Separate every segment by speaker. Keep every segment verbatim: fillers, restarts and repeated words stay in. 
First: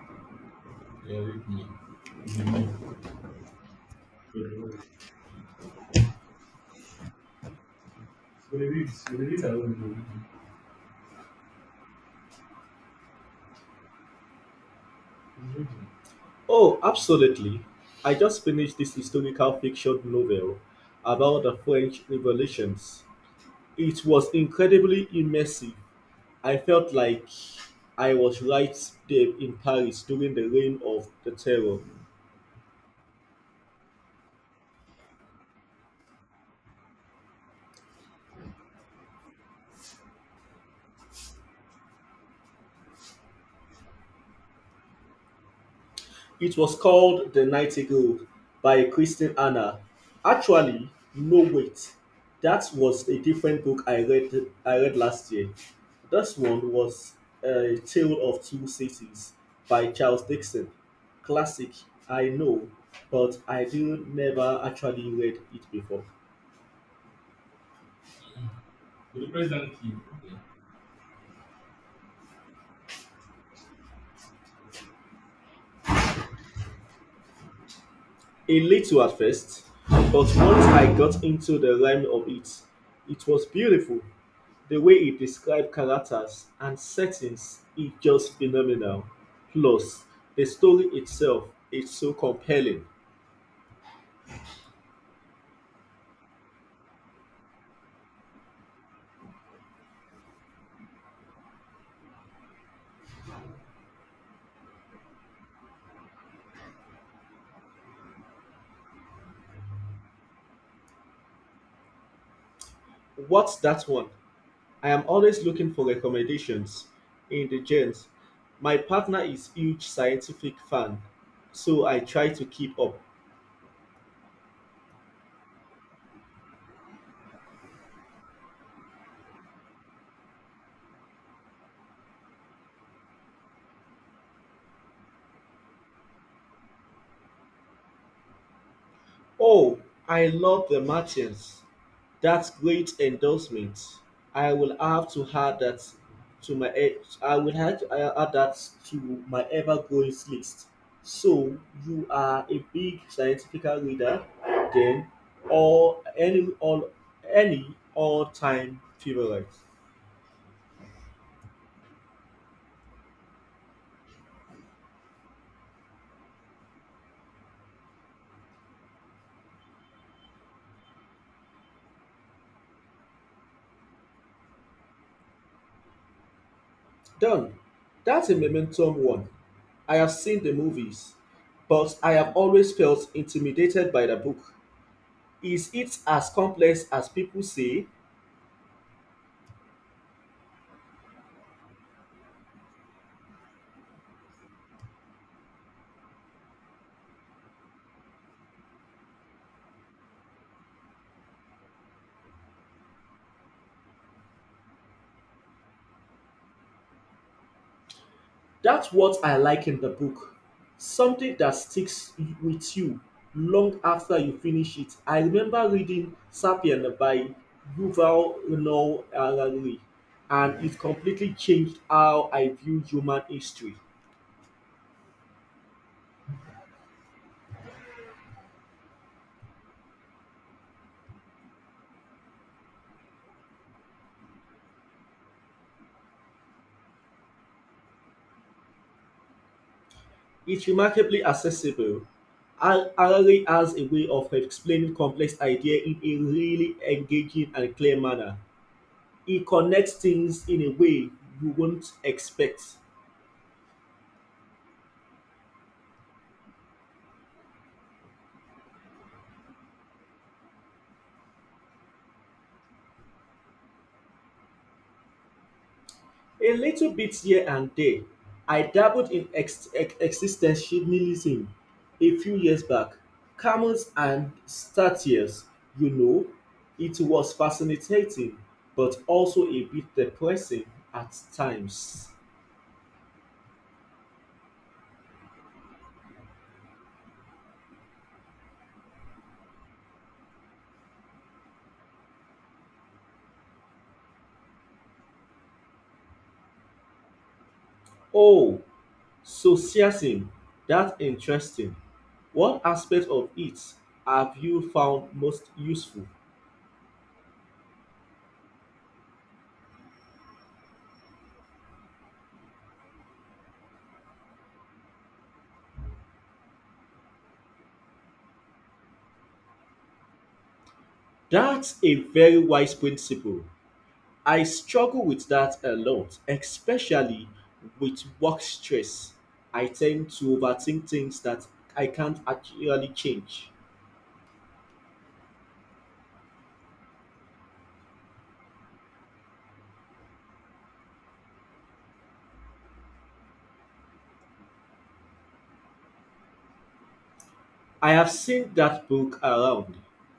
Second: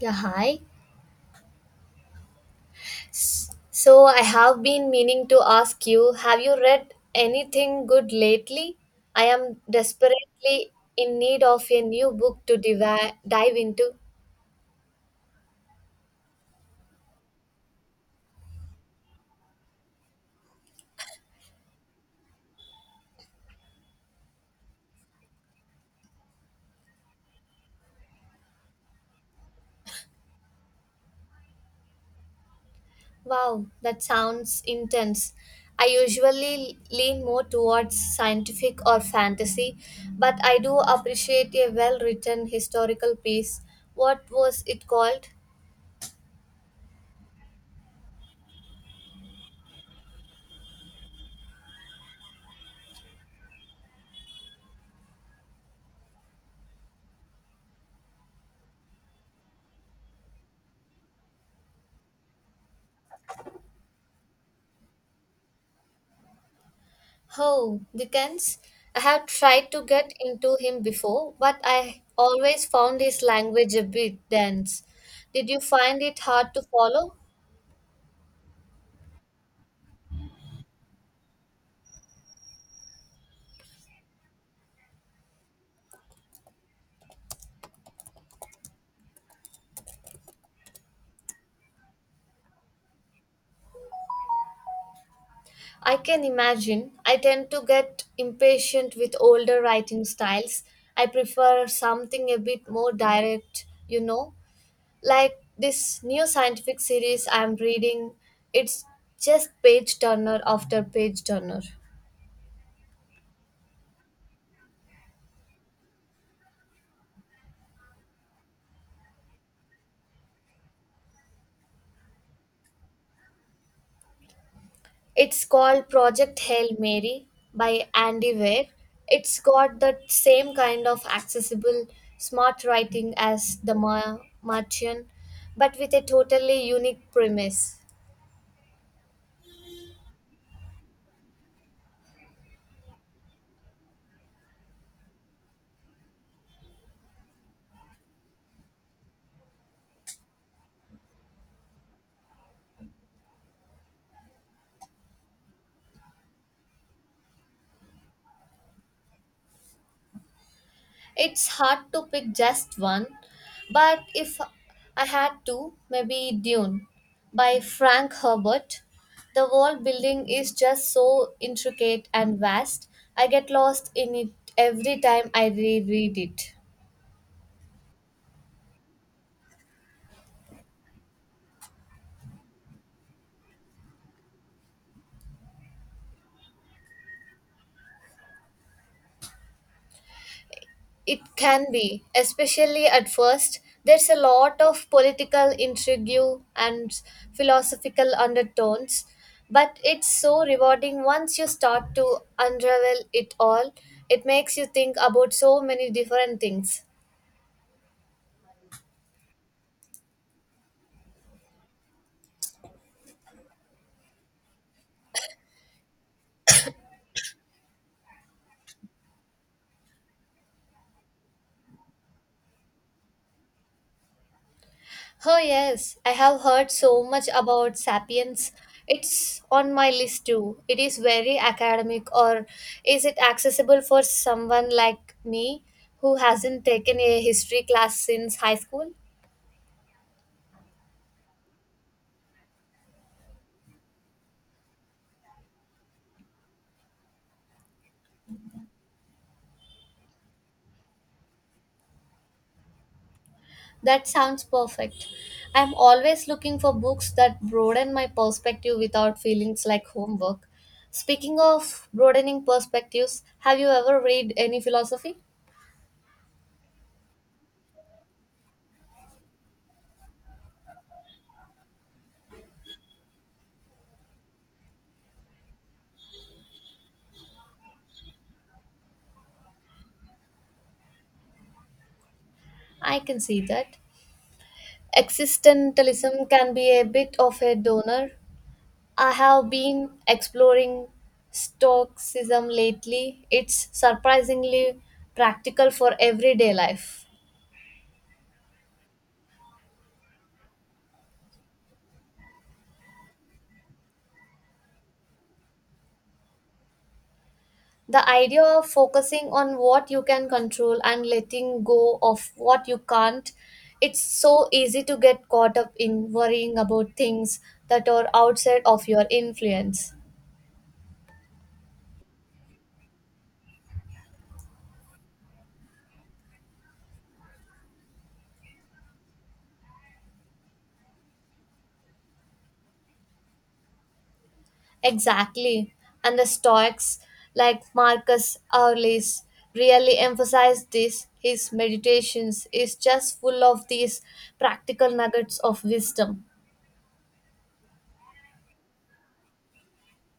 Speaker 1: Yeah, hi. So I have been meaning to ask you, have you read anything good lately? I am desperately in need of a new book to divi- dive into.
Speaker 2: Oh, absolutely. I just finished this historical fiction novel about the French revolutions. It was incredibly immersive. I felt like I was right there in Paris during the reign of the terror.
Speaker 1: Wow, that sounds intense. I usually lean more towards scientific or fantasy, but I do appreciate a well written historical piece. What was it called?
Speaker 2: It was called The Nightingale by Kristen Hannah. Actually, no wait. That was a different book I read I read last year. This one was A Tale of Two Cities by Charles Dixon. Classic, I know, but I did never actually read it before.
Speaker 1: Oh, Dickens. I have tried to get into him before, but I always found his language a bit dense. Did you find it hard to follow?
Speaker 2: A little at first, but once I got into the rhyme of it, it was beautiful. The way he described characters and settings is just phenomenal. Plus, the story itself is so compelling.
Speaker 1: I can imagine. I tend to get impatient with older writing styles. I prefer something a bit more direct, you know, like this new scientific series I'm reading. It's just page turner after page turner.
Speaker 2: What's that one? I am always looking for recommendations in the gens. My partner is huge scientific fan, so I try to keep up.
Speaker 1: It's called Project Hail Mary by Andy Weir. It's got the same kind of accessible, smart writing as The Ma- Martian, but with a totally unique premise.
Speaker 2: Oh, I love the Martians. That's great endorsement. I will have to add that to my e- I will have to I- add that to my ever-growing list. So you are a big scientific reader, then, or any all any all-time favorite.
Speaker 1: It's hard to pick just one, but if I had to, maybe Dune by Frank Herbert. The world building is just so intricate and vast, I get lost in it every time I reread it.
Speaker 2: Done. That's a momentum one. I have seen the movies, but I have always felt intimidated by the book. Is it as complex as people say?
Speaker 1: It can be, especially at first. There's a lot of political intrigue and philosophical undertones, but it's so rewarding once you start to unravel it all. It makes you think about so many different things.
Speaker 2: That's what I like in the book. Something that sticks with you long after you finish it. I remember reading Sapien by Yuval Noah Harari, and it completely changed how I view human history.
Speaker 1: Oh, yes, I have heard so much about Sapiens. It's on my list too. It is very academic, or is it accessible for someone like me who hasn't taken a history class since high school?
Speaker 2: It's remarkably accessible. Har- Harari has a way of explaining complex ideas in a really engaging and clear manner. He connects things in a way you won't expect.
Speaker 1: That sounds perfect. I'm always looking for books that broaden my perspective without feelings like homework. Speaking of broadening perspectives, have you ever read any philosophy?
Speaker 2: A little bit here and there. I dabbled in ex- ex- existentialism a few years back. Camus and Statius, you know, it was fascinating, but also a bit depressing at times.
Speaker 1: I can see that. Existentialism can be a bit of a donor. I have been exploring Stoicism lately. It's surprisingly practical for everyday life.
Speaker 2: Oh, socialism, that's interesting. What aspect of it have you found most useful?
Speaker 1: The idea of focusing on what you can control and letting go of what you can't, it's so easy to get caught up in worrying about things that are outside of your influence.
Speaker 2: That's a very wise principle. I struggle with that a lot, especially with work stress. I tend to overthink things that I can't actually change.
Speaker 1: Exactly. And the Stoics, like Marcus Aurelius, really emphasized this. His meditations is just full of these practical nuggets of wisdom.
Speaker 2: I have seen that book around.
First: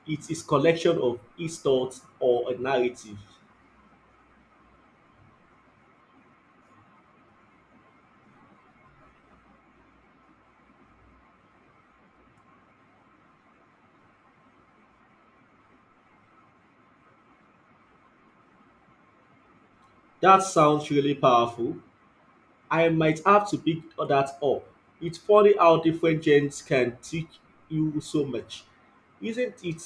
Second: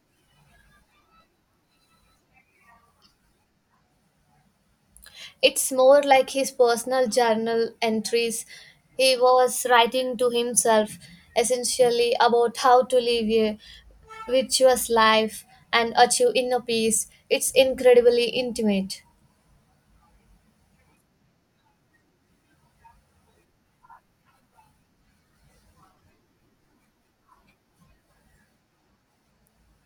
Speaker 2: It is collection of his thoughts or a narrative.
Speaker 1: It's more like his personal journal entries he was writing to himself, essentially about how to live a virtuous life and achieve inner peace. It's incredibly intimate.
Speaker 2: That sounds really powerful. I might have to pick that up. It's funny how different genres can teach you so much. Isn't it?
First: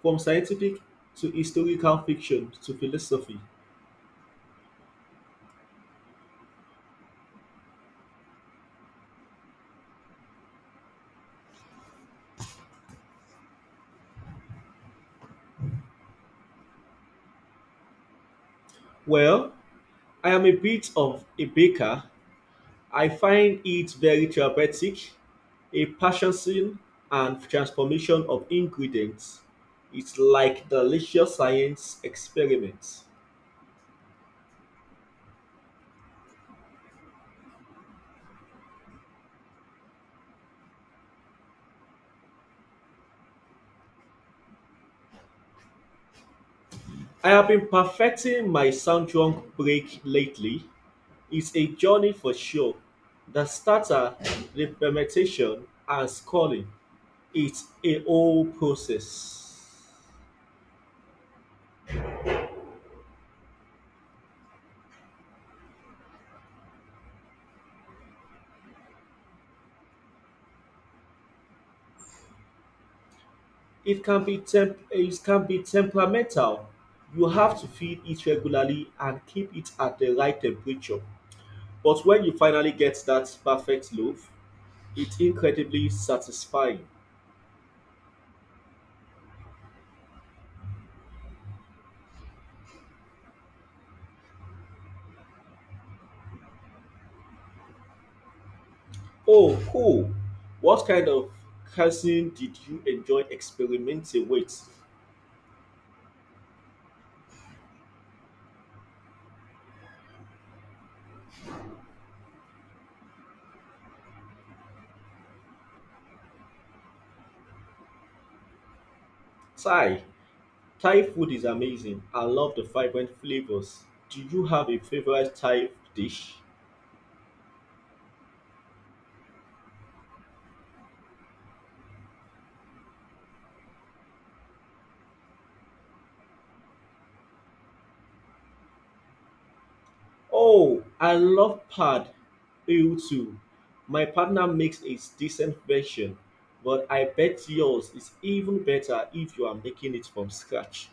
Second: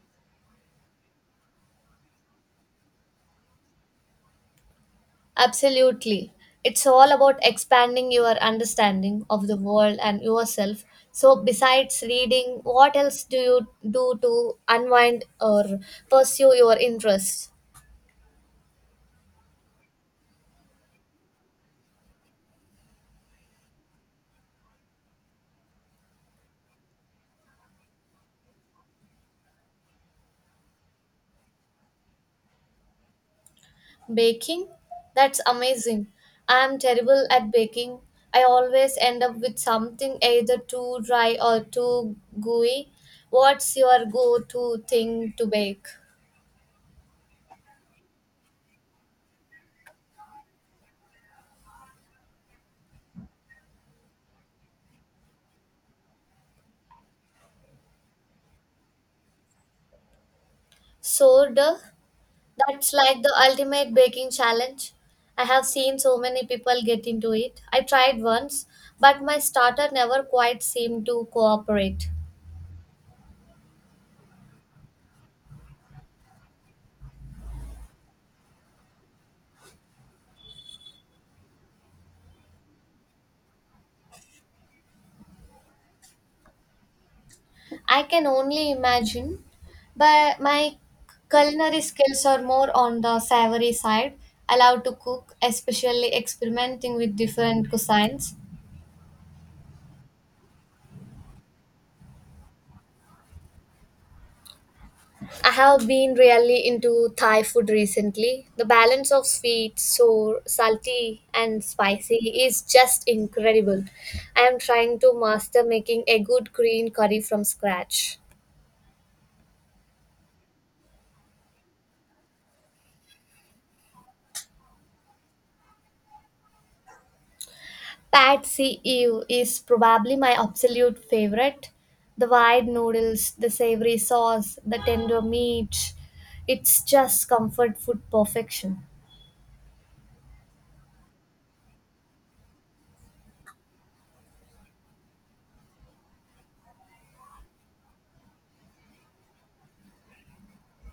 Speaker 2: From scientific to historical fiction to philosophy.
Speaker 1: Absolutely. It's all about expanding your understanding of the world and yourself. So, besides reading, what else do you do to unwind or pursue your interests?
Speaker 2: Well, I am a bit of a baker. I find it very therapeutic, a purchasing and transformation of ingredients. It's like delicious science experiments.
Speaker 1: Baking? That's amazing. I'm terrible at baking. I always end up with something either too dry or too gooey. What's your go to thing to bake?
Speaker 2: I have been perfecting my sound break lately. It's a journey for sure. The starter, the fermentation, and sculling. It's a whole process.
Speaker 1: Sourdough? That's like the ultimate baking challenge. I have seen so many people get into it. I tried once, but my starter never quite seemed to cooperate.
Speaker 2: It can be temp- it can be temperamental. You have to feed it regularly and keep it at the right temperature. But when you finally get that perfect loaf, it's incredibly satisfying.
Speaker 1: I can only imagine, but my culinary skills are more on the savory side. I love to cook, especially experimenting with different cuisines.
Speaker 2: Oh, cool. What kind of cuisine did you enjoy experimenting with?
Speaker 1: I have been really into Thai food recently. The balance of sweet, sour, salty, and spicy is just incredible. I am trying to master making a good green curry from scratch.
Speaker 2: Thai. Thai food is amazing. I love the vibrant flavors. Do you have a favorite Thai dish?
Speaker 1: Patsy Ew is probably my absolute favorite. The wide noodles, the savory sauce, the tender meat. It's just comfort food perfection.
Speaker 2: Oh, I love Pad E U two. My partner makes a decent version, but I bet yours is even better if you are making it from scratch.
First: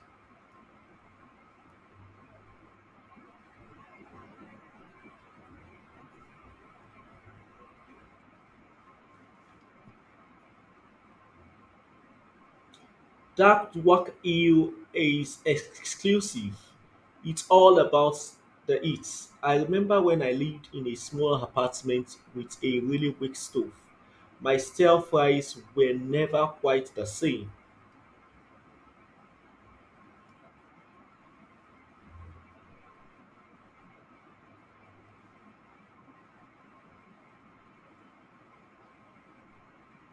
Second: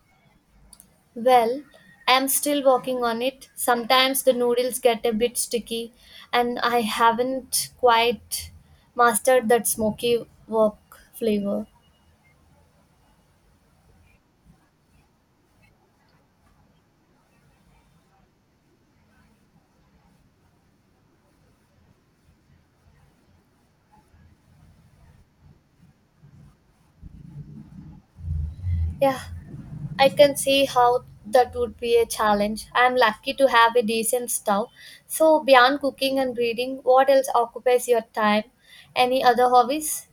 Speaker 1: Well, I'm still working on it. Sometimes the noodles get a bit sticky, and I haven't quite mastered that smoky wok flavor.
Speaker 2: That work E U is exclusive. It's all about the eats. I remember when I lived in a small apartment with a really weak stove. My stir fries were never quite the same.
Speaker 1: Yeah, I can see how that would be a challenge. I'm lucky to have a decent stove. So, beyond cooking and reading, what else occupies your time? Any other hobbies?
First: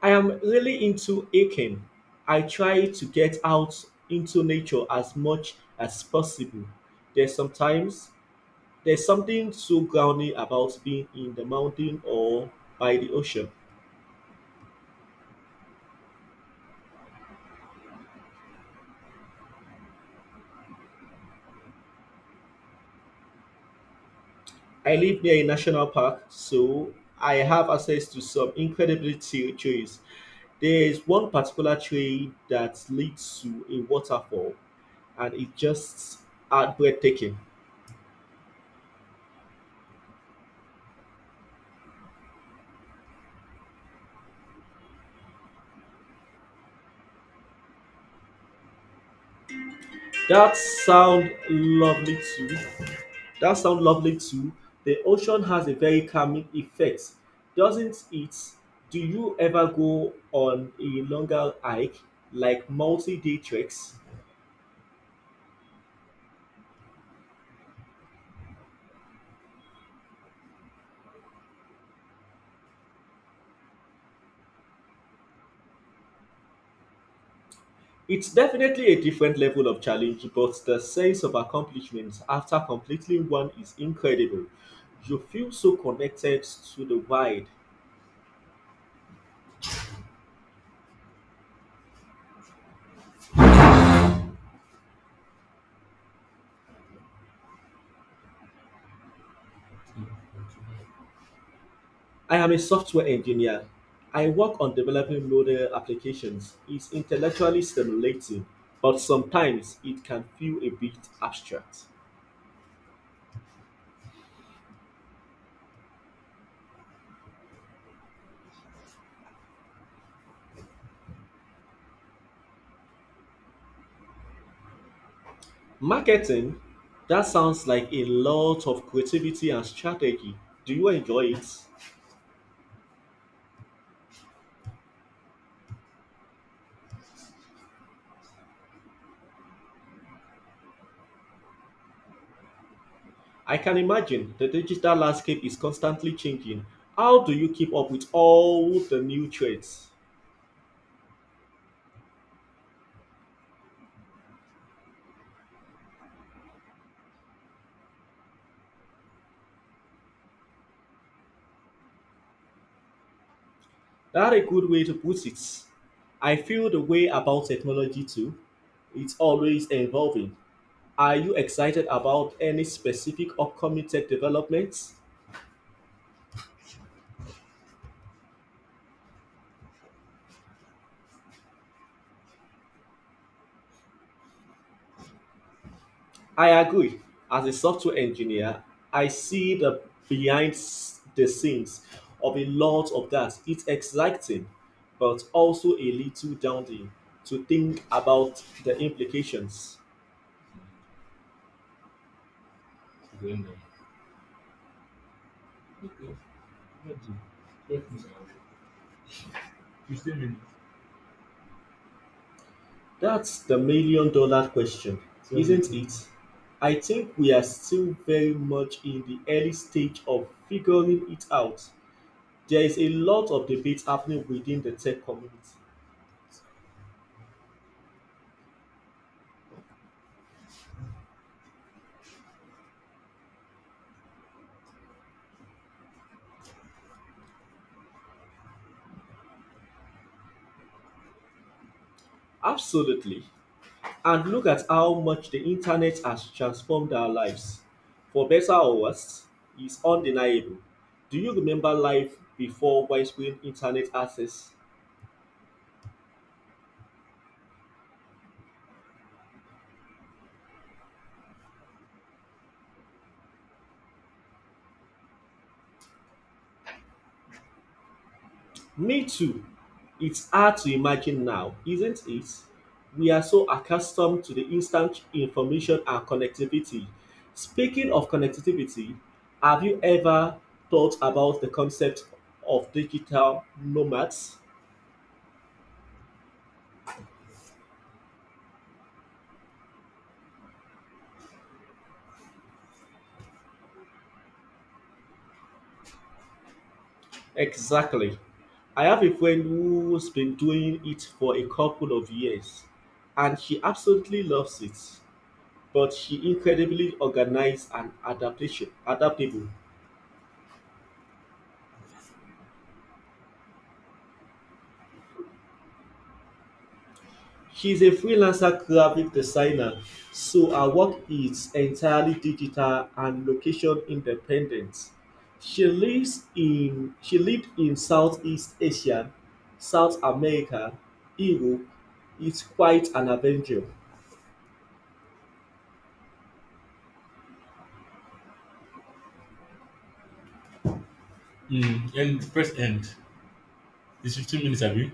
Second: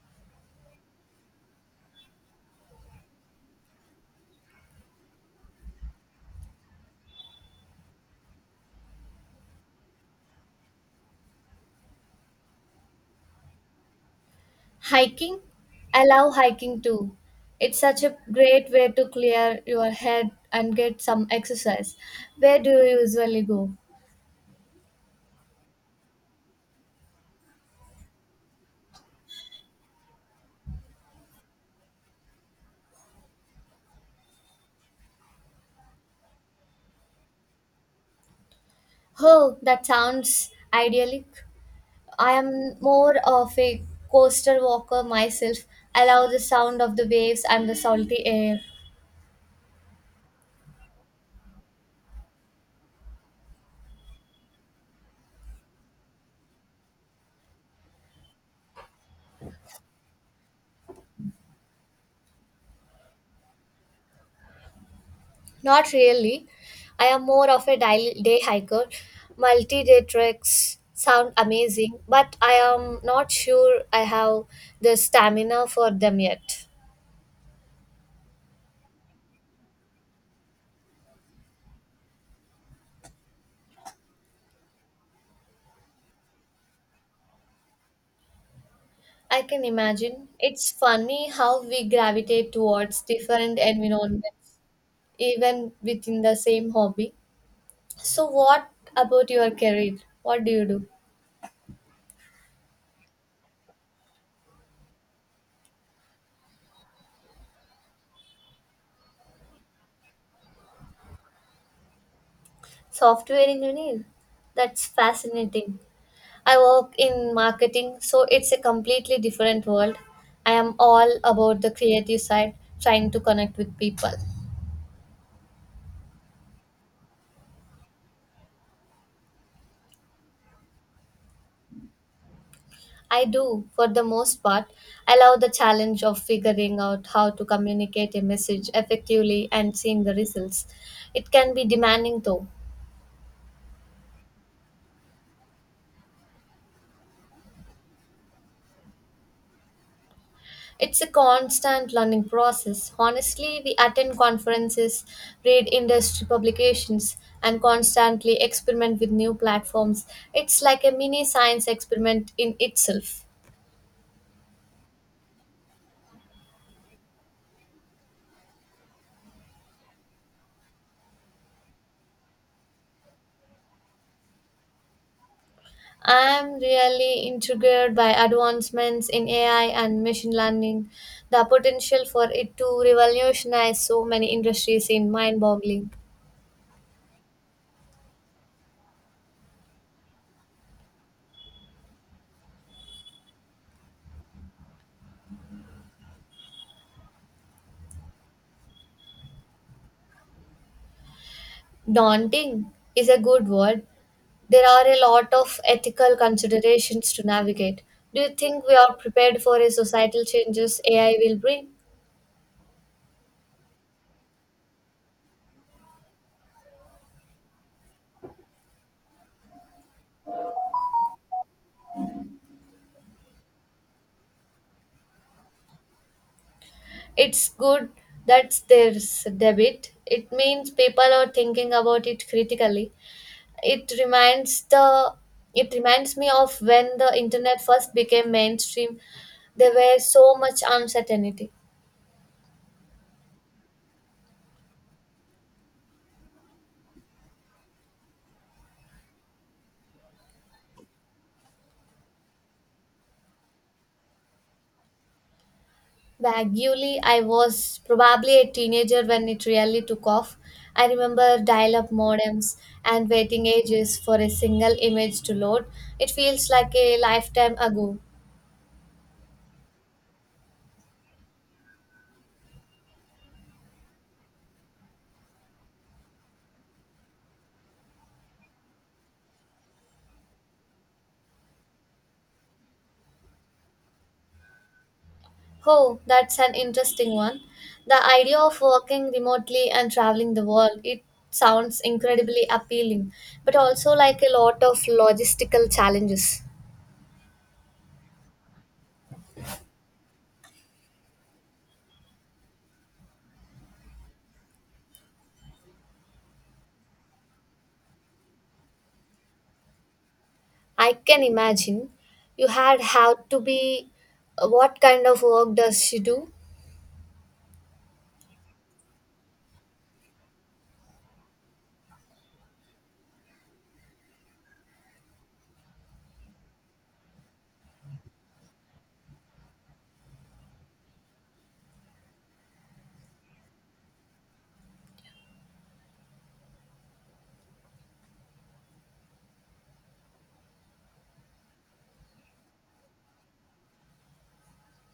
Speaker 2: I am really into hiking. I try to get out into nature as much as possible. There's sometimes there's something so grounding about being in the mountain or by the ocean.
Speaker 1: Hiking? I love hiking too. It's such a great way to clear your head and get some exercise. Where do you usually go?
Speaker 2: I live near a national park, so I have access to some incredibly chill trails. There is one particular trail that leads to a waterfall, and it just are breathtaking.
Speaker 1: Oh, that sounds idyllic. I am more of a coastal walker myself. I love the sound of the waves and the salty air.
Speaker 2: That sound lovely too. That sounds lovely too. The ocean has a very calming effect, doesn't it? Do you ever go on a longer hike, like multi-day treks?
Speaker 1: Not really. I am more of a day, day hiker. Multi day treks sound amazing, but I am not sure I have the stamina for them yet.
Speaker 2: It's definitely a different level of challenge, but the sense of accomplishment after completing one is incredible. You feel so connected to the wild.
Speaker 1: I can imagine. It's funny how we gravitate towards different environments, even within the same hobby. So, what about your career? What do you do?
Speaker 2: I am a software engineer. I work on developing modern applications. It's intellectually stimulating, but sometimes it can feel a bit abstract.
Speaker 1: Software engineer? That's fascinating. I work in marketing, so it's a completely different world. I am all about the creative side, trying to connect with people.
Speaker 2: Marketing, that sounds like a lot of creativity and strategy. Do you enjoy it?
Speaker 1: I do, for the most part, I love the challenge of figuring out how to communicate a message effectively and seeing the results. It can be demanding though.
Speaker 2: I can imagine the digital landscape is constantly changing. How do you keep up with all the new trends?
Speaker 1: It's a constant learning process. Honestly, we attend conferences, read industry publications, and constantly experiment with new platforms. It's like a mini science experiment in itself.
Speaker 2: That's a good way to put it. I feel the way about technology too. It's always evolving. Are you excited about any specific upcoming tech developments?
Speaker 1: I'm really intrigued by advancements in A I and machine learning. The potential for it to revolutionize so many industries is mind boggling.
Speaker 2: I agree. As a software engineer, I see the behind s- the scenes of a lot of that. It's exciting, but also a little daunting to think about the implications.
Speaker 1: Daunting is a good word. There are a lot of ethical
Speaker 2: Okay.
Speaker 1: considerations to navigate. Do you think we are prepared for a societal changes A I will bring?
Speaker 2: That's the million dollar question, isn't it? I think we are still very much in the early stage of figuring it out. There is a lot of debate happening within the tech community.
Speaker 1: It's good that there's debate. It means people are thinking about it critically. It reminds the it reminds me of when the internet first became mainstream. There were so much uncertainty.
Speaker 2: Absolutely. And look at how much the internet has transformed our lives. For better or worse, it's undeniable. Do you remember life before widespread internet access?
Speaker 1: Vaguely, I was probably a teenager when it really took off. I remember dial up modems and waiting ages for a single image to load. It feels like a lifetime ago.
Speaker 2: Me too. It's hard to imagine now, isn't it? We are so accustomed to the instant information and connectivity. Speaking of connectivity, have you ever thought about the concept of digital nomads?
Speaker 1: Oh, that's an interesting one. The idea of working remotely and traveling the world, it sounds incredibly appealing, but also like a lot of logistical challenges.
Speaker 2: Exactly. I have a friend who's been doing it for a couple of years, and she absolutely loves it. But she incredibly organized and adaptation adaptable.
Speaker 1: I can imagine you had had to be what kind of work does she do?
Speaker 2: She's a freelancer graphic designer, so her work is entirely digital and location independent. She lives in she lived in Southeast Asia, South America, Europe. It's quite an adventure. Mm, and press end. It's fifteen minutes, have you?